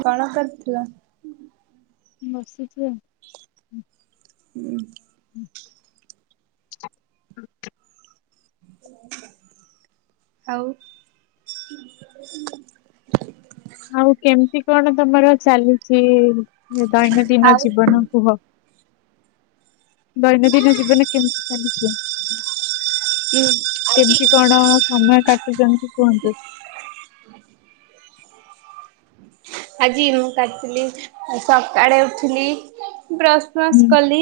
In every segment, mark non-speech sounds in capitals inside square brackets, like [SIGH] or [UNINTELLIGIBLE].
କଣ କରଥିଲ? ବସିଚି ଆଉ। ହୁଁ। ଆଉ ଆଉ କେମିତି କଣ ତମର ଚାଲିଛି ଦୈନନ୍ଦିନ ଆଉ ଜୀବନ କୁହ ଦୈନନ୍ଦିନ ଜୀବନ କେମିତି ଚାଲିଚି? [UNINTELLIGIBLE] କଣ ସମୟ କାଟୁଚନ୍ତି କୁହନ୍ତୁ? ଆଜି ମୁଁ କରିଥିଲି ସକାଳେ ଉଠିଲି ବ୍ରସ୍ ଫ୍ରସ୍ ହୁଁ କଲି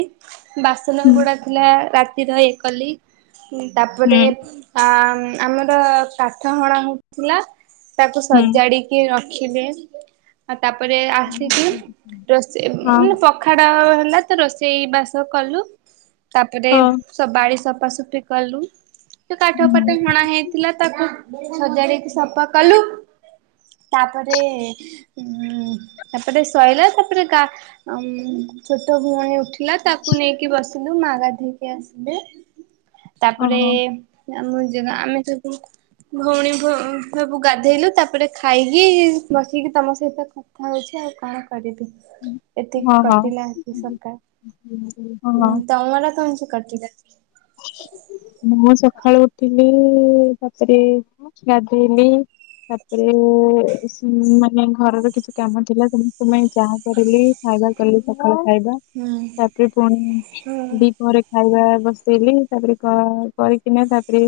ବାସନ ହୁଁ ଗୁଡ଼ା ଥିଲା ରାତିର ଇଏ କଲି ହୁଁ ତାପରେ ଆ ଆମର କାଠ ହଣା ହଉଥିଲା ତାକୁ ହୁଁ। ସଜାଡିକି ରଖିଲି ଆଉ ତାପରେ ଆସିିକି ରୋଷେଇ ହଁ ଉଁ ପ ପଖାଡ ହେଲା ତ ରୋଷେଇ ବାସ କଲୁ ତାପରେ ହଁ ସବୁ ବାଡି ସଫାସଫି କଲୁ ସେ କାଠ ହୁଁ ଫାଠ ହଣା ହେଇଥିଲା ତାକୁ ସଜାଡିକି ସଫା କଲୁ ତାପରେ ଉଁ ତାପରେ ଶଇଲା ତାପରେ ଗା ଉଁ ଛୋଟ ଭଉଣୀ ଉଠି ଉଠିଥିଲା ତାକୁ ନେଇକି ବସିଲୁ ମା ଗାଧେଇକି ଆସିଲେ ତାପରେ ଓହୋ ଆମ ଜାଗ ଆମେ ସବୁ ଭଉଣୀ ଫ ସବୁ ଗାଧେଇଲୁ ତାପରେ ଖାଇକି ବ ବସିକି ତମ ସହିତ କଥା ହଉଛି ଆଉ କଣ କରିବି। ଏଠି ହଁ କଟିଲା ହଁ। ସକାଳ ହଁ ହଁ। ତମର କେତି କଟିଲା? [UNINTELLIGIBLE] ମୁଁ ସକାଳୁ ଉଠିଲି ତାପରେ ଗାଧେଇଲି ତାପରେ ଉଁ ମାନେ ଘରର କିଛି କାମ ଥିଲା ସମସ୍ତ ପାଇଁ ଚା ହା କରିଲି। ଖାଇବା କଲି ସକାଳ ଖାଇବା ହୁଁ। ତାପରେ ପୁଣି ଦିପହଁ ରେ ଖାଇବା ବ ସ୍ଲେଲିଙ୍ଗ୍ କରିବା କରିକିନା ତାପରେ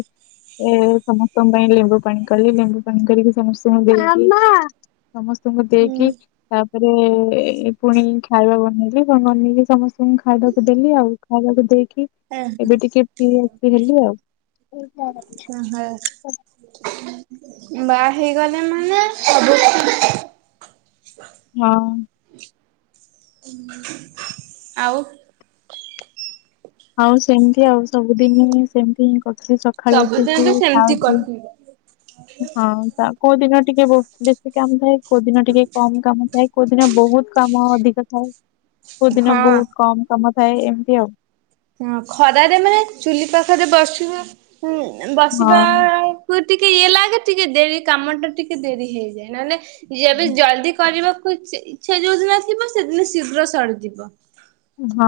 ଏ ସମସ୍ତଙ୍କ ପାଇଁ ଲେମ୍ବୁ ପାଣି କଲି ଲେମ୍ବୁ ପାଣି କରିକି ସମସ୍ତଙ୍କୁ ଦେ ସମସ୍ତଙ୍କୁ ଦେଇକି ହୁଁ ତା ରେ ପୁଣି ଖାଇବା ବନେଇଲିଣି ବନେଇକି ସମସ୍ତଙ୍କୁ ଖାଇବାକୁ ଦେଲି ଆଉ ଖାଇବାକୁ ଦେଇକି ଏବେ ଟିକେ ଫ୍ରି ଏ ହେଲି ଆଉ। [UNINTELLIGIBLE] [UNINTELLIGIBLE] ହଁ। [INAUDIBLE] ଆଉ ଆଉ ସେମିତି ଆଉ ସବୁଦିନ ହିଁ ସେମିତି ହିଁ କରୁଛି ସକାଳୁ ସବୁଦିନ ଉଠିକି ତ ସେମିତି ଖାଉଚି। କଟିବ ହଁ ତ କୋଉ ଦିନ ଟିକେ ବେଶୀ କାମ ଥାଏ କୋଉ ଦିନ ଟିକେ କମ୍ କାମ ଥାଏ। କୋଉଦିନ ବହୁତ୍ କାମ ଅଧିକ ଥାଏ, କୋଉଦିନ ହଁ। ବହୁତ୍ କମ୍ କାମ ଥାଏ ଏମିତି ଆଉ। ହ ଖରାରେ ମାନେ ଚୁଲି ପାଖରେ ବସିବା, ବସିବା ହଁ। ଟିକେ ଇ ଲଗେ ଟିକେ ଦେରି କାମ ଟା ଟିକେ ଦେରି ହେଇଯାଏ ନହେଲେ ଯେବେ ଜଲଦି କରିବାକୁ ଇଚ୍ଛା ଯୋଉଦିନ ଥିବ ସେଦିନ ଶୀଘ୍ର ସରିଯିବ। ହଁ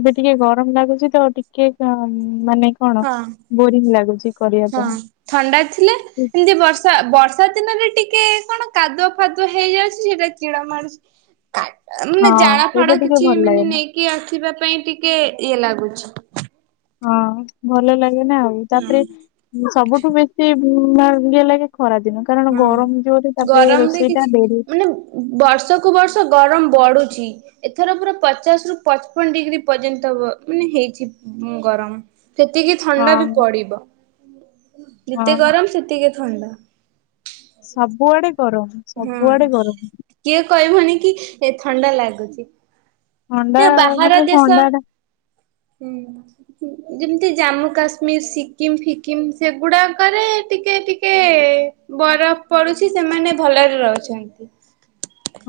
ଏବେ ଟିକେ ଗରମ୍ ଲାଗୁଛି ତ ଟିକେ ମାନେ କଣ ହଁ ବୋରିଂ ଲାଗୁଛି କରିବା ହଁ ପାଇଁ। ଥଣ୍ଡା ଥିଲେ? ଏମତି ବର୍ଷା ବର୍ଷା ଦିନରେ ଟିକେ କଣ କାଦୁଆ ଫାଦୁଆ ହେଇଯାଉଛି ସେଟା ଟିଣ ମାଡି ମାନେ ହଁ ଜାଳ ଫାଡ ସେଇଟା ଟିକେ କିଛି ଭଲ ମାନେ ଲାଗେନି। ନେଇକି। କି ଆସିବା ପାଇଁ ଟିକେ ଇଏ ଲାଗୁଛି। ହଁ ଭଲ ଲାଗେ ନା ଆଉ ତାପରେ ହଁ ସବୁଠୁ ବେଶୀ ଇଏ ଲାଗେ ଖରା ଦିନ। କାରଣ ହୁଁ ଗରମ୍ ଯୋଉଠି ତାପରେ ରୋଷେଇ ଟା ଡେରି। ବର୍ଷକୁ ବର୍ଷ ଗରମ୍ ବଢୁଛି। ଏଥର ପୁରା ପଚାଶ ରୁ ପଚ୍ ପନ୍ ଡିଗ୍ରୀ ପର୍ଯ୍ୟନ୍ତ ମାନେ ହେଇଛି ଗରମ। ସେତିକି ହଁ ଥଣ୍ଡା ବି ପଡିବ, ହଁ ଯେତେ ଗରମ ସେତିକି ଥଣ୍ଡା। ସବୁଆଡେ ଗରମ୍, ହୁଁ। ସବୁଆଡେ ଗରମ୍। କିଏ କହିବନି କି ଏ ଥଣ୍ଡା ଲାଗୁଛି। ଥଣ୍ଡା ବାହାର ମାନେ ଦେଶ, ଥଣ୍ଡା ଟା ହୁଁ ଯେମିତି ଜାମ୍ମୁ କାଶ୍ମମିର୍ ସିକିମ୍ ଫିକିମ୍ ସେଗୁଡ଼ାକରେ ଟିକେ ଟିକେ ବରଫ ପଡୁଛି ସେମାନେ ଭଲରେ ରହୁଛନ୍ତ।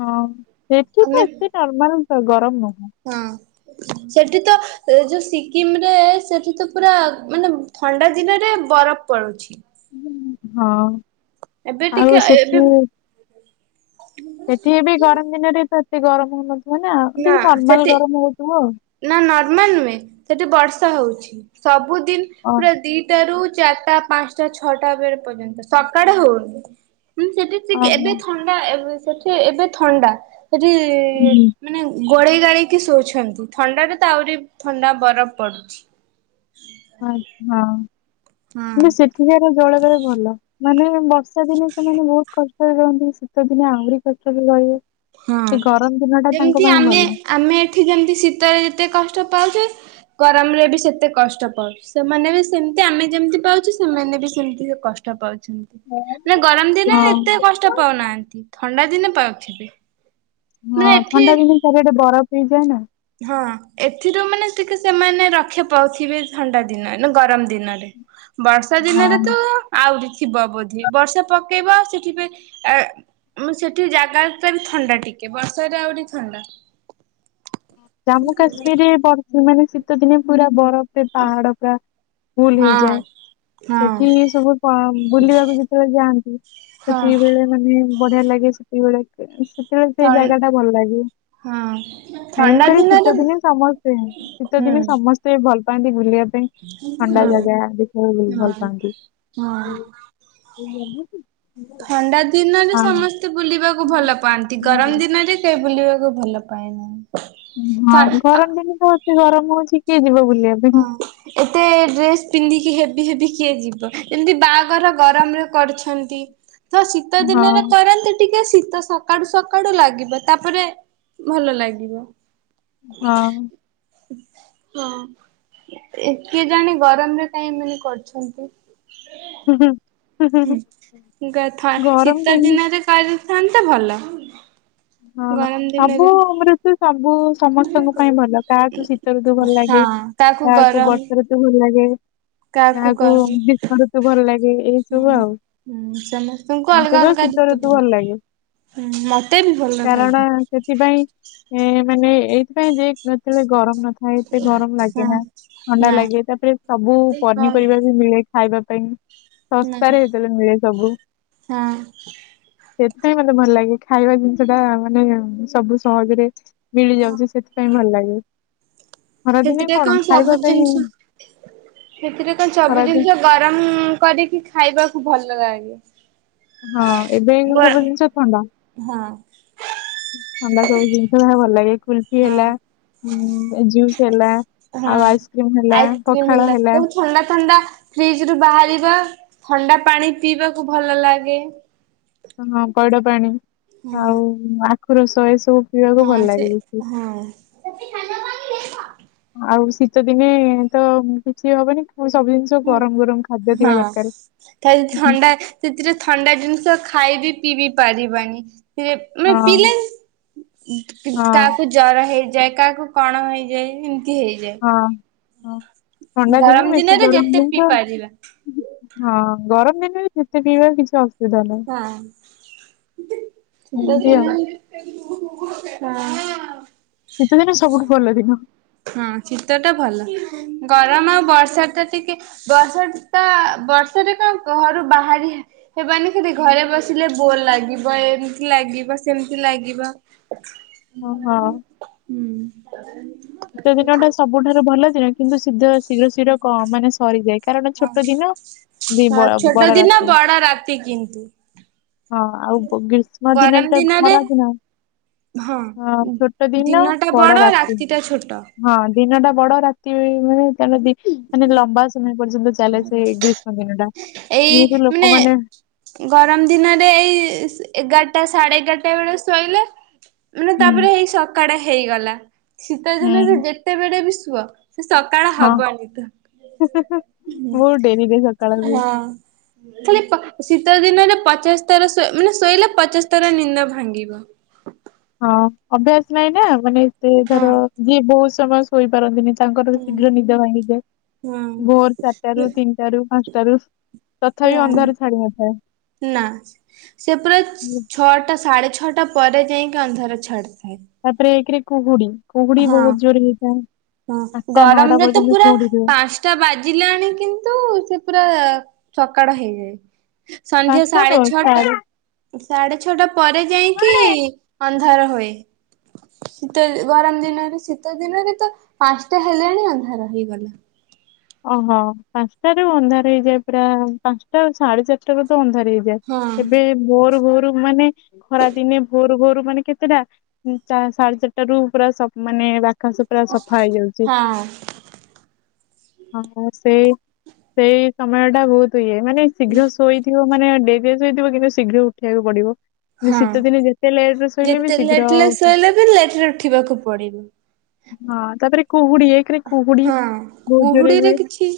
ହଁ ସେଠି ତ ଏତେ ନର୍ମାଲ ଗରମ୍ ନୁହଁ। ହଁ ସେଠି ତ ଏ ଯୋଉ ସିକିମ୍ ରେ ସେଠି ତ ପୁରା ମାନେ ଥଣ୍ଡା ଦିନରେ ବରଫ ପଡୁଛି। ହଁ, ଏବେ ଆଉ ଟିକେ ଏବେ ସେଠୁ ସେଠି ବି ଗରମ୍ ଦିନରେ ତ ଏତେ ଗରମ୍ ହଉନଥିବ ନା ଟିକେ ନର୍ମାଲ ଗରମ୍ ହଉଥିବ ଆଉ। ନା ନର୍ମାଲ ନୁହେଁ, ସେଠି ବର୍ଷା ହଉଛି ସବୁଦିନ ଓ ପୁରା ଦି ଦଟାରୁ ଚାରିଟା ପାଞ୍ଚଟା ଛଅଟା ବେଳେ ପର୍ଯ୍ୟନ୍ତ ସକାଳେ ହଉନି, ହୁଁ ସେଠି ସିକ୍ ଓହୋ ଏବେ ଥଣ୍ଡା ଏ ସେଠି ଏବେ ଥଣ୍ଡା ହୁଁ ସେଠି-ଇ-ଇ-ଇ ଗୋଳେଇ ଗାଳେଇକି ଶୋଉଛନ୍ତି ଥଣ୍ଡାରେ ତ ଆହୁରି ଥଣ୍ଡା ବରଫ ପଡୁଛି। ଆ ହଁ ହଁ। କିନ୍ତୁ ସେଠ କାର ଜଳ ବାୟୁ ଭଲ। ମାନେ ବର୍ଷା ଦିନେ ସେମାନେ ବହୁତ୍ କଷ୍ଟରେ ରୁହନ୍ତି ଶୀତ ଦିନେ ଆହୁରି କଷ୍ଟରେ ରହିବେ। ହଁ। ଏ ଗରମ ଦିନଟା ତାଙ୍କ ଯେମିତି ପାଇଁ ଆମେ ଭଲ। ଆମେ ଏଠି ଯେମିତି ଶୀତରେ ଯେତେ କଷ୍ଟ ପାଉଚେ ଗରମରେ ବି ସେତେ କଷ୍ଟ ପାଉଚେ। ସେମାନେ ବି ସେମିତି ଆମେ ଯେମିତି ପାଉଚୁ। ସେମାନେ ବି ସେମିତି କଷ୍ଟ ପାଉଛନ୍ତି। ନାଇଁ ବୋଉ ଗରମ ଦିନେ ହଁ ଏତେ କଷ୍ଟ ପାଉନାହାନ୍ତି। ଥଣ୍ଡା ଦିନେ ପାଉଥିବେ। ମାନେ ହଁ ଏଠି ଥଣ୍ଡା ଦିନେ ଚାରି ଆଡ଼େ ବରଫ ହେଇଯାଏ ନାଁ। ହଁ ଏଥିରୁ ମାନେ ଟିକେ ସେମାନେ ରକ୍ଷା ପାଉଥିବେ ଥଣ୍ଡା ଦିନ ନା ଗରମ ଦିନ। ବର୍ଷା ଦିନରେ ହଁ। ତ ଆହୁରି ଥିବ ବୋଧେ ବର୍ଷା ପକେଇବ ସେଠି ବି ଆଁ ଆମର ସେଠି ଜାଗାଟା ବି ଥଣ୍ଡା ଟିକେ ବର୍ଷାରେ ଆହୁରି ଥଣ୍ଡା। ଜାମ୍ମୁ କାଶ୍ମୀର ବର୍ ମାନେ ଶୀତ ଦିନେ ପୁରା ବରଫ। ସେ ପାହାଡ଼ ପୁରା ଫୁଲ୍ ହଁ ହେଇଯାଏ। ହଁ ଏଠି ସବୁ କଣ ବୁଲିବାକୁ ଯେତେବେଳେ ଯାଆନ୍ତି। ହଁ ସେତିକି ବେଳେ ମାନେ ବଢ଼ିଆ ଲାଗେ ସେତିକି ବେଳେ ସେତେବେଳେ ଥ ସେ ଜାଗାଟା ଭଲ ଲାଗିବ। ହଁ ମେନ୍ ଥଣ୍ଡା କରି ଦିନରେ ହୁଁ ଶୀତଦିନେ ସମସ୍ତେ ହଁ ଶୀତଦିନେ ସମସ୍ତେ ଭଲ ପାଆନ୍ତି ବୁଲିବା ପାଇଁ। ଥଣ୍ଡା ହଁ ଜାଗା ଦେଖିବା ବି ଭଲ ପାଆନ୍ତି। ହଁ ଥଣ୍ଡା ଦିନରେ ସମସ୍ତେ ବୁଲିବାକୁ ଭଲ ପାଆନ୍ତି। ଗରମ ଦିନରେ ସେ ବୁଲିବାକୁ ଭଲ ପାଏ ନାହିଁ। ହଁ ଗରମ ଦିନି ତ ଅତି ଗରମ ହଉଛିି। କିଏ ଯିବ ବୁଲି? ହଁ ଏତେ ଡ୍ରେସ ପିନ୍ଧିକି ହେଭି ହେଭି କିଏ ଯିବ? ଯେମିତି ବାହାଘର ଗରମରେ କରୁଛନ୍ତି। ତ ଶୀତ ହଁ ଦିନରେ କରନ୍ତି। ଟିକେ ଶୀତ ସକାଳୁ ସକାଳୁ ଲାଗିବ। ତାପରେ ଭଲ ଲାଗିବ। ହଁ ଶୁଅ ଏତେ ଜଣେ ଗରମରେ କାହିଁ ମାନେ କରୁଛନ୍ତି। ଉଁ ହୁଁ ହୁଁ କି କଥା ଗରମ ଶୀତ ଦିନେ ଦିନରେ କରୁଥାନ୍ତେ ଭଲ। ହଁ ଗରମ ସବୁ ଦିନରେ ହଁ ଋତୁ ସବୁ ସମସ୍ତଙ୍କ ପାଇଁ ଭଲ କାହାକୁ ଶୀତଋତୁ ଭଲ ଲାଗେ। କାହାକୁ ବର୍ଷାଋତୁ ଭଲ ଲାଗେ। କାହାକୁ ଗ୍ରୀଷ୍ମ ଋତୁ ଭଲ ଲାଗେ। ଏଇ ସବୁ ହୁଁ ଆଉ। ହୁଁ ସମସ୍ତଙ୍କୁ ମତେ ତ ଶୀତ ଋତୁ ଭଲ ଲାଗେ। ଏ ମତ୍ କାରଣ ସେଥିପାଇଁ ଏ ମାନେ ଏଇଥିପାଇଁ ଯେ ସେତେବେଳେ ଗରମ ନଥାଏ। ହଁ ଏତେ ଗରମ ହଁ ଲାଗେ ନା ଥଣ୍ଡା ନା ଲାଗେ। ତାପରେ ସବୁ ହଁ ପନିପରିବା ବି ମିଳେ। ଖାଇବା ପାଇଁ ନା ହଁ ଶସ୍ତାରେ ହେତେବେଳେ ମିଳେ ସବୁ। ସେଥିପାଇଁ ମତେ ଭଲ ଲାଗେ ଖାଇବା ଜିନିଷ। ସେଟା ମାନେ ସବୁ ସହଜରେ ମିଳି ଯାଉଚି। ସେଥିପାଇଁ ଭଲ ଲାଗେ। ଖରାଦିନେ ସେଥିରେ କଣ ଖାଇବା ସବୁ ପାଇଁ ଜିନିଷ ସେଥିରେ କଣ ସବୁ ଖରାଦିନ ଜିନିଷ ଗରମ କରିକି ଖାଇବାକୁ ଭଲ ଲାଗେ। ହଁ ଏବେ ଏଇ ଗ ସବୁ ଜିନିଷ ଥଣ୍ଡା। ହଁ ଥଣ୍ଡା ସବୁ ଜିନିଷ ଯାହା ହଉ ଭଲ ଲାଗେ। କୁ କୁଲିଫି ହଁ। ହେଲା ଉଁ ଜୁସ୍ ହେଲା ହଁ ଆଉ ଆଇସ୍କ୍ରିମ ହେଲା ଆଇସ୍କ୍ରିମ ପଖାଳ ହେଲା। ସବୁ ଥଣ୍ଡା ଥଣ୍ଡା। ଫ୍ରିଜରୁ ବାହାରିବା ଥଣ୍ଡା ପାଣି ପିଇବାକୁ ଭଲ ଲାଗେ। ହଁ ପଇଡ଼ ପାଣି ହଁ ଆଉ ଆଖୁ ରସ ଏ ସବୁ ପିଇବାକୁ ହଁ ଭଲ ସେ ଲାଗେ ବେଶୀ। ହଁ ଆଉ ଶୀତ ଦିନେ ତ କିଛି ହବନି ଫୁଣି ସବୁ ଜିନଷ ହୁଁ ହଁ ଖାଲି ହୁଁ। ଥଣ୍ଡା ସେଥିରେ ଥଣ୍ଡା ଜିନଷ ଖାଇବି ପିବି ପାରିବାନି। ପିବେ ମାନେ ହଁ ପିଇଲେ ହଁ କାହାକୁ ଜ ଜର ହେଇଯାଏ କାହାକୁ କଣ ହେଇଯାଏ ଇମତି ହେଇଯାଏ। ହଁ ହଁ ଥଣ୍ଡା ଦିନେ ଗରମ ବେଶୀ ଦିନରେ ଗରମ ଯେତେ ପିଇ ଜିନଷ ପାରିବା ହୁଁ ହଁ ଗରମ ଦିନରେ ଯେତେ ପିଇବା କିଛି ଅସ ହଁ ଶୀତ ଏମିତି ଆଉ। ଦିନେ ହିଁ ହଁ। ଶୀତ ଦିନ ସବୁଠୁ ଭଲ ଦିନ। ହଁ ଶୀତଟା ଭଲ ଗରମ ଆଉ ବର୍ଷାତ ଟିକେ ବର୍ଷା ଟା ବର୍ଷାରେ କଣ ଘରୁ ବାହାରି ହେବାନି। କିନ୍ତି ଘରେ ବସିଲେ ବୋର ଲାଗିବ ଏମତି ଲାଗିବ ସେମତି ଲାଗିବ। ଓ ହଁ। ହୁଁ। ଶୀତ ଦିନଟା ସବ୍ ବୁଠାରୁ ଭଲ ଯେ କିନ୍ତୁ ସିଧ ଶୀଘ୍ର ଶୀଘ୍ର କମ ମାନେ ସରିଯାଏ। କାରଣ ହଁ ଛୋଟ ଦିନ ବି ବଡ଼ ବଡ଼ ରାତି। ହଁ ରାତି କିନ୍ତୁ ହଁ ଆଉ ଗ ଗ୍ରୀଷ୍ମ ଦିନ ଗରମ ତ ଦିନରେ ଖରା ଦିନ। ହଁ ଛୋଟ ଦିନ ଟା ବଡ଼ ବଡ ରାତି। ଟା ଛୋଟ। ହଁ ଦିନ ଟା ବଡ଼ ରାତି ମାନେ ତା ମାନେ ଲମ୍ବା ସମୟ ପର୍ଯ୍ୟନ୍ତ ଚା ତାହେଲେ ସେ ଗ୍ରୀଷ୍ମ ଦିନଟା ଏଇ ଯେହେତୁ ମାନେ ଲୋକମାନେ ଗରମ ଦିନରେ ଏଇ ସେ ଏଗାରଟା ସାଢ଼େଏଗାରଟା ବେଳେ ଶୋଇଲେ ମାନେ ହୁଁ ତାପରେ ହେଇ ସକାଡ଼ ହେଇଗଲା ଶୀତ ଦିନରେ ହୁଁ ଯେତେବେଳେ ବି ସୁଅ ସେ ସକାଳ ହବନି ତ। ହୁଁ ହୁଁ ହୁଁ ବହୁତ ଡ଼େରିରେ ସକାଳ ହୁଏ। ହଁ। ଖାଲି ପ ଶୀତ ଦିନରେ ପଚାଶ ଥର ଶୋ ମାନେ ଶୋଇଲେ ପଚାଶ ଥର ନିନ୍ଦ ଭାଙ୍ଗିବ। ହଁ ଅଭ୍ୟାସ ନାଇଁ ନା ମାନେ ଏତେ ହଁ। ଧର ଯିଏ ବହୁତ ସମୟ ଶୋଇପାରନ୍ତିନି ତାଙ୍କର ବି ହୁଁ ଶୀଘ୍ର ନିଦ ଭାଙ୍ଗିଯାଏ ହୁଁ। ଭୋର ମୁଁ ଚାରଟାରୁ ତିନଟାରୁ ପାଁଶଟାରୁ। ନା ସେ ପୁରା ହୁଁ। ଛଅଟା ସାଢ଼େ ଛଅଟା ପରେ ଯାଇଁକି ଅନ୍ଧାର ଛାଡ଼ିଥାଏ। ତାପରେ ଏକେରେ କୁହୁଡି, କୁହୁଡି ବହୁ ଜୋରେ ହେଇଥାଏ। ହୁଁ ଆଠଟା ନଅଟା ଗରମରେ ତ ପର୍ଯ୍ୟନ୍ତ ପୁରା କୁହୁଡି ରୁହେ ପାଁଶ ଟା ବାଜିଲାଣି କିନ୍ତୁ ସେ ପୁରା ଆ ଆ ସକାଳ ହେଇଯାଏ। ସନ୍ଧ୍ୟା ପାଞ୍ଚଟା ସାଢେ ନୁହଁ ଛଅଟା ସାଢେ ସାଢେ ଛଅଟା ପରେ ଯାଇଁକି ଅନ୍ଧାର ହୋଏ ଶୀତ ଦି ଗରମ ଦିନରେ ଶୀତ ଦିନରେ ତ ପାଁଶଟା ହେଲାଣି ଅନ୍ଧାର ହେଇଗଲା। ଓହୋ ପାଁଶଟାରୁ ଅନ୍ଧାର ହେଇଯାଏ ପୁରା ପାଁଶଟା ସାଢେ ଚାରଟାରୁ ତ ଅନ୍ଧାର ହେଇ ଯାଏ ହଁ ଏବେ ଭୋରୁ ଭୋରୁ ମାନେ ଖରାଦିନେ ଭୋରୁ ଭୋରୁ ମାନେ କେତେଟା? ଉଁ ଚା ସାଢ଼େ ଚାରଟା ରୁ ପୁରା ସ ମାନେ ଆକାଶ ପୁରା ସଫା ହେଇଯାଉଚି। ହଁ। ହଁ ସେ ସେ ସମୟଟା ବହୁତ ଇଏ ମାନେ ଶୀଘ୍ର ଶୋଇ ଥିବ ମାନେ ଡେରିରେ ଶୋଇଥିବ କିନ୍ତୁ ଶୀଘ୍ର ଉଠିବାକୁ ପଡିବ। ହଁ ଶୀତ ଦିନେ ଯେତେ ଲେଟରେ ଶୋଇଲେବି ଯେତେ ଶୀଘ୍ର ଲେଟ ଲେ ହଁ ଶୋଇଲେ ବି ଲେଟ ରେ ଉଠିବାକୁ ପଡିବ ତାପରେ କୁହୁଡି ଏକରେ କୁହୁଡି ହଁ ବହୁତ ଜୋରେ କୁହୁଡିରେ ହୁଏ କିଛି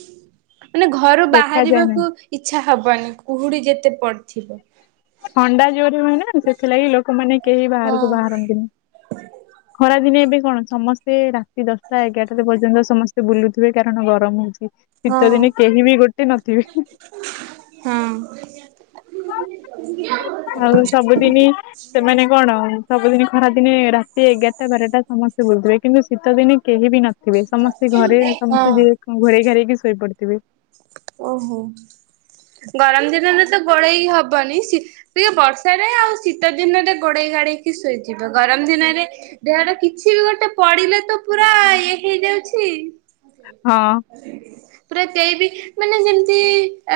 ମାନେ ଘରୁ ଦେଖାଯାଏ ନାହିଁ ବାହାରିବାକୁ ଇଚ୍ଛା ହବନି, କୁହୁଡି ଯେତେ ପଡିଥିବ। ଥଣ୍ଡା ଜୋରେ ମାନେ ସେଥିଲାଗି ଲୋକମାନେ କେହି ହଁ ବାହାରକୁ ବାହାରନ୍ତିନି। ଖରା ଦିନେ ଏବେ କଣ ସମସ୍ତେ ରାତି ଦଶଟା ଏଗାରଟା ପର୍ଯ୍ୟନ୍ତ ସମସ୍ତେ ବୁଲୁଥିବେ କାରଣ ଗରମ ହଉଛି। ଶୀତ ହଁ ଦିନେ କେହିବି ଗୋଟେ ନଥିବେ। ହଁ ଆଉ ସବୁଦିନି ସେମାନେ କଣ ସବୁଦିନ ଖରାଦିନେ ରାତି ଏଗାରଟା ବାରଟା ସମସ୍ତେ ବୁଲଥିବେ କିନ୍ତୁ ଶୀତ ଦିନେ କେହିବି ନ ଥିବେ ସମସ୍ତେ ଘରେ ହଁ ସମସ୍ତେ ଯିଏ ଘରେ ଘୋରେଇ ଘାରେଇକି ଶୋଇପଡିଥିବେ। ଓହୋ ଗରମ ଦିନରେ ତ ଗୋଳେଇ ହବନି, ଶୀତ ଟିକେ ବର୍ଷାରେ ଆଉ ଶୀତ ଦିନରେ ଗୋଡେଇ ଗାଡେଇକି ଶୋଇଯିବ। ଗରମ ଦିନରେ ୟାଡେ କିଛି ବି ଗୋଟେ ପଡିଲେ ତ ପୁରା ଇଏ ହେଇଯାଉଛି। ହଁ। ପୁରା କେହି ବି ମାନେ ଯେମିତି ଅ